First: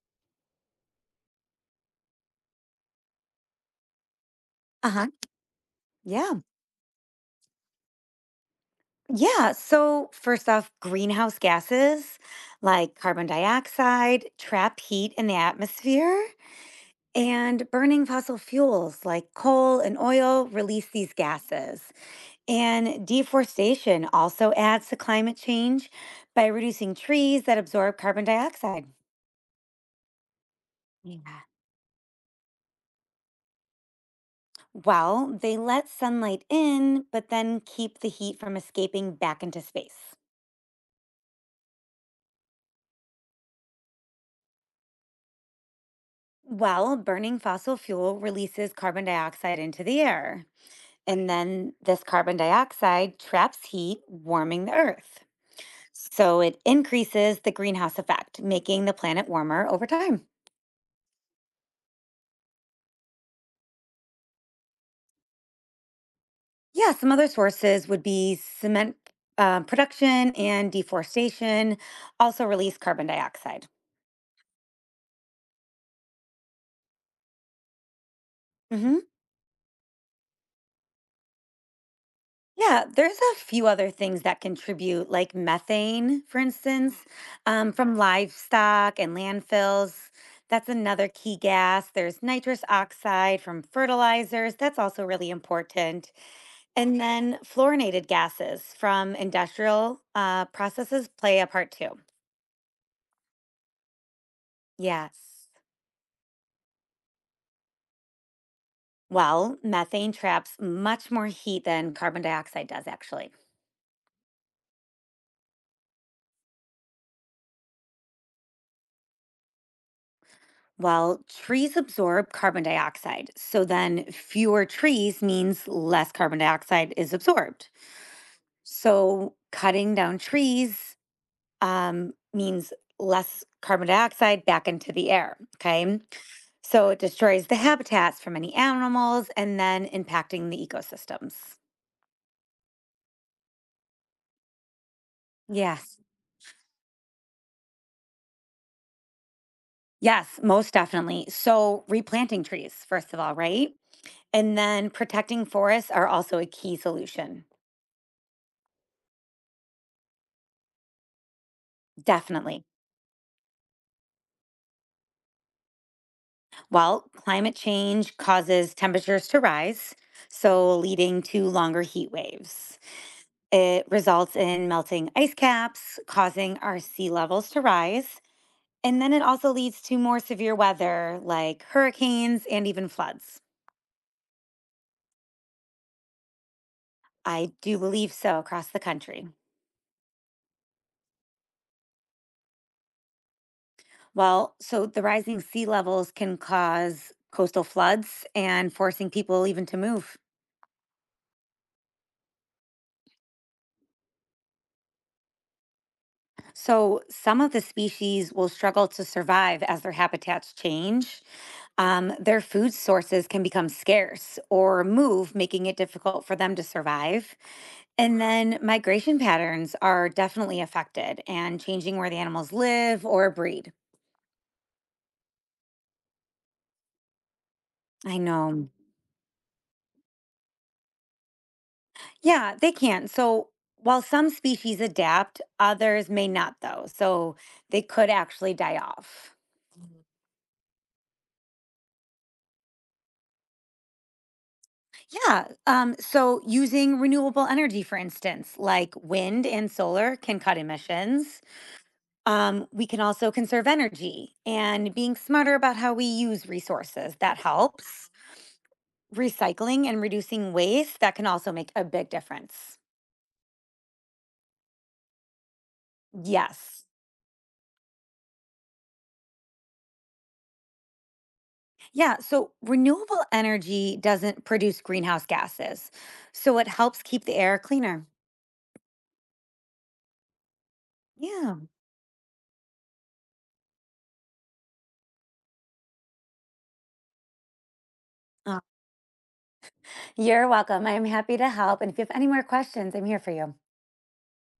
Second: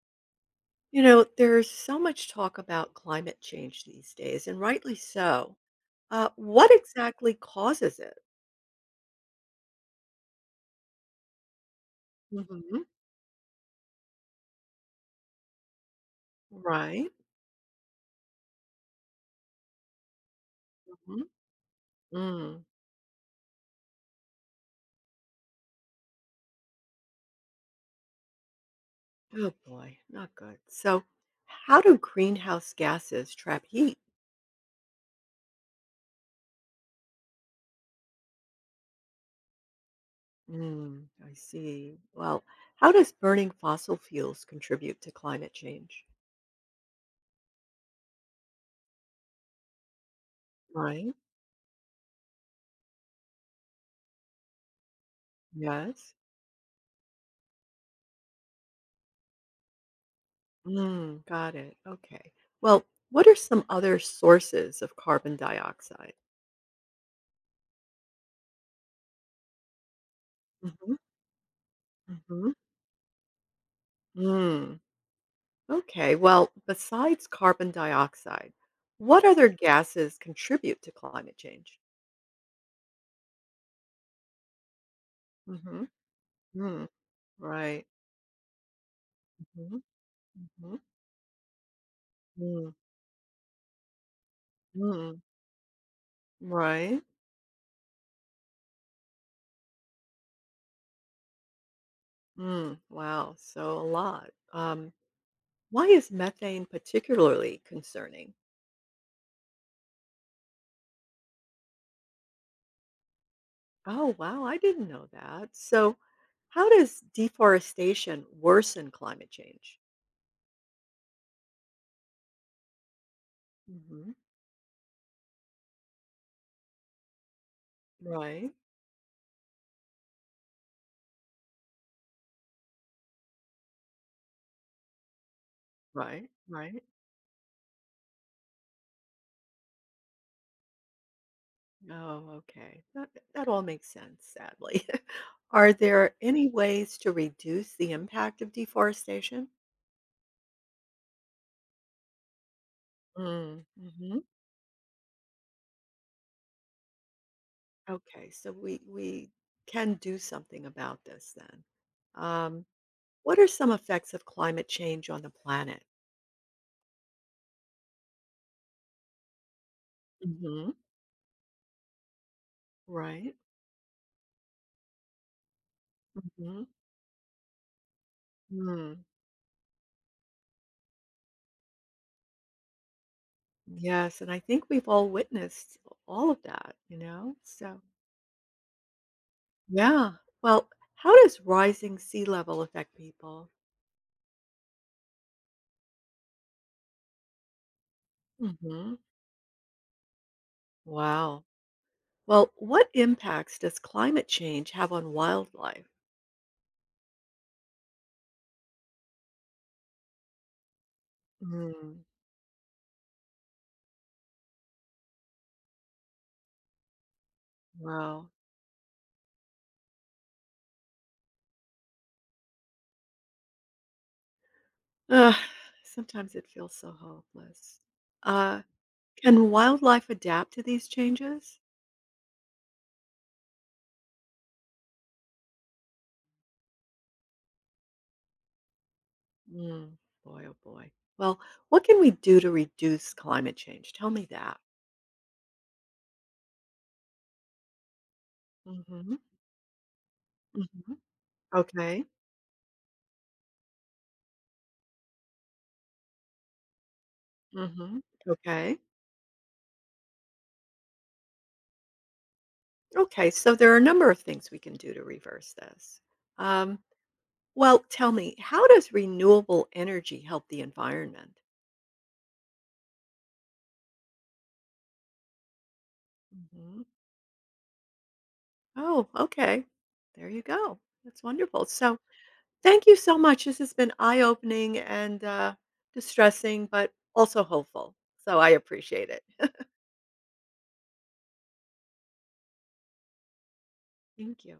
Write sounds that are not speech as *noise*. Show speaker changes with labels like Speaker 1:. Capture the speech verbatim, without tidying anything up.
Speaker 1: You know, there's so much talk about climate change these days, and rightly
Speaker 2: Uh-huh.
Speaker 1: so. Uh,
Speaker 2: Yeah.
Speaker 1: what exactly causes it?
Speaker 2: Yeah. So, first off, greenhouse gases
Speaker 1: hmm
Speaker 2: like carbon dioxide trap heat in the atmosphere,
Speaker 1: Right?
Speaker 2: and burning fossil fuels like coal and oil release these
Speaker 1: hmm
Speaker 2: gases.
Speaker 1: Mm.
Speaker 2: And deforestation also adds to climate change by reducing trees that absorb carbon dioxide.
Speaker 1: Oh boy, not good. So,
Speaker 2: Yeah.
Speaker 1: how do greenhouse gases trap heat?
Speaker 2: Well, they let sunlight in, but then keep the heat from escaping back into space.
Speaker 1: Mm, I see. Well, how does burning fossil fuels contribute to climate change?
Speaker 2: Well, burning fossil fuel releases carbon dioxide into the air.
Speaker 1: Right?
Speaker 2: And then this carbon dioxide traps heat, warming the earth.
Speaker 1: Yes.
Speaker 2: So it increases the greenhouse effect, making the planet warmer over time.
Speaker 1: Mm, got it. Okay. Well, what are some other sources of carbon dioxide?
Speaker 2: Yeah, some other sources would be cement uh, production and
Speaker 1: hmm
Speaker 2: deforestation also
Speaker 1: hmm
Speaker 2: release carbon dioxide.
Speaker 1: Mm, okay. Well, besides carbon dioxide,
Speaker 2: Mhm.
Speaker 1: what other gases contribute to climate change?
Speaker 2: Yeah, there's a few other things that contribute, like
Speaker 1: Mm-hmm.
Speaker 2: methane, for
Speaker 1: Mm,
Speaker 2: instance, um,
Speaker 1: right.
Speaker 2: from livestock and
Speaker 1: Mm-hmm.
Speaker 2: landfills. That's
Speaker 1: Mm-hmm.
Speaker 2: another key gas. There's nitrous
Speaker 1: Mm,
Speaker 2: oxide from fertilizers. That's also
Speaker 1: mm,
Speaker 2: really important. And
Speaker 1: right.
Speaker 2: then fluorinated gases from industrial uh, processes play a part too.
Speaker 1: Mm, wow. So a lot. Um,
Speaker 2: Yes.
Speaker 1: why is methane particularly concerning?
Speaker 2: Well, methane traps much more heat than carbon dioxide does, actually.
Speaker 1: Oh, wow. I didn't know that. So, how does deforestation worsen climate change?
Speaker 2: Well, trees absorb carbon dioxide. So then
Speaker 1: Mm-hmm.
Speaker 2: fewer trees means less carbon dioxide is absorbed.
Speaker 1: Right.
Speaker 2: So cutting down trees um, means less carbon dioxide back into the air. Okay.
Speaker 1: Right. Right.
Speaker 2: So it destroys the habitats for many animals and then impacting the ecosystems.
Speaker 1: Oh, okay. That that all makes sense, sadly. *laughs* Are
Speaker 2: Yes.
Speaker 1: there any ways to reduce the impact of deforestation?
Speaker 2: Yes, most definitely. So replanting trees, first of all,
Speaker 1: Mm,
Speaker 2: right?
Speaker 1: hmm
Speaker 2: And then protecting forests are also a key solution.
Speaker 1: okay, so we we can do something about this then.
Speaker 2: Definitely.
Speaker 1: Um, what are some effects of climate change on the planet?
Speaker 2: Well, climate change causes temperatures to rise,
Speaker 1: hmm
Speaker 2: so leading to longer heat waves.
Speaker 1: Right?
Speaker 2: It results in melting ice caps, causing
Speaker 1: hmm
Speaker 2: our sea levels to rise. And
Speaker 1: Mm.
Speaker 2: then it also leads to more severe weather like hurricanes and even floods.
Speaker 1: Yes, and I think we've all witnessed all of that, you know?
Speaker 2: I do
Speaker 1: So,
Speaker 2: believe so across the country.
Speaker 1: yeah. Well, how does rising sea level affect people?
Speaker 2: Well, so the rising sea levels can cause coastal floods and
Speaker 1: hmm
Speaker 2: forcing people even to move.
Speaker 1: Wow. Well, what impacts does climate change have on wildlife?
Speaker 2: So, some of the species will struggle to survive as their habitats change.
Speaker 1: Mm,
Speaker 2: Um, their food sources can become scarce or move, making it difficult for them to survive. And
Speaker 1: wow.
Speaker 2: then, migration patterns are definitely affected and changing where the animals live or breed.
Speaker 1: Ugh, sometimes it feels so hopeless.
Speaker 2: I
Speaker 1: Uh,
Speaker 2: know.
Speaker 1: can wildlife adapt to these changes?
Speaker 2: Yeah, they can. So, while some species adapt, others may not, though. So, they could actually die off.
Speaker 1: Mm, boy, oh boy. Well, what can we do to reduce climate change? Tell me that.
Speaker 2: Yeah. Um, so using renewable energy, for instance, like
Speaker 1: Mm-hmm.
Speaker 2: wind and solar can cut
Speaker 1: Mm-hmm.
Speaker 2: emissions.
Speaker 1: Okay.
Speaker 2: Um, we can also conserve energy and being smarter about how we use resources. That
Speaker 1: Mm-hmm.
Speaker 2: helps.
Speaker 1: Okay.
Speaker 2: Recycling and reducing waste, that can also make a big difference.
Speaker 1: Okay. So there are a number of things we can do to reverse this. Um,
Speaker 2: Yes.
Speaker 1: Well, tell me, how does renewable energy help the environment?
Speaker 2: Yeah. So renewable energy doesn't produce greenhouse gases. So it
Speaker 1: hmm
Speaker 2: helps keep the air cleaner.
Speaker 1: Oh, okay. There you go. That's
Speaker 2: Yeah.
Speaker 1: wonderful. So, thank you so much. This has been eye opening and uh, distressing, but also hopeful. So, I
Speaker 2: Uh,
Speaker 1: appreciate it. *laughs*
Speaker 2: You're welcome. I'm happy to help. And if you have any more questions, I'm here for you.
Speaker 1: Thank you.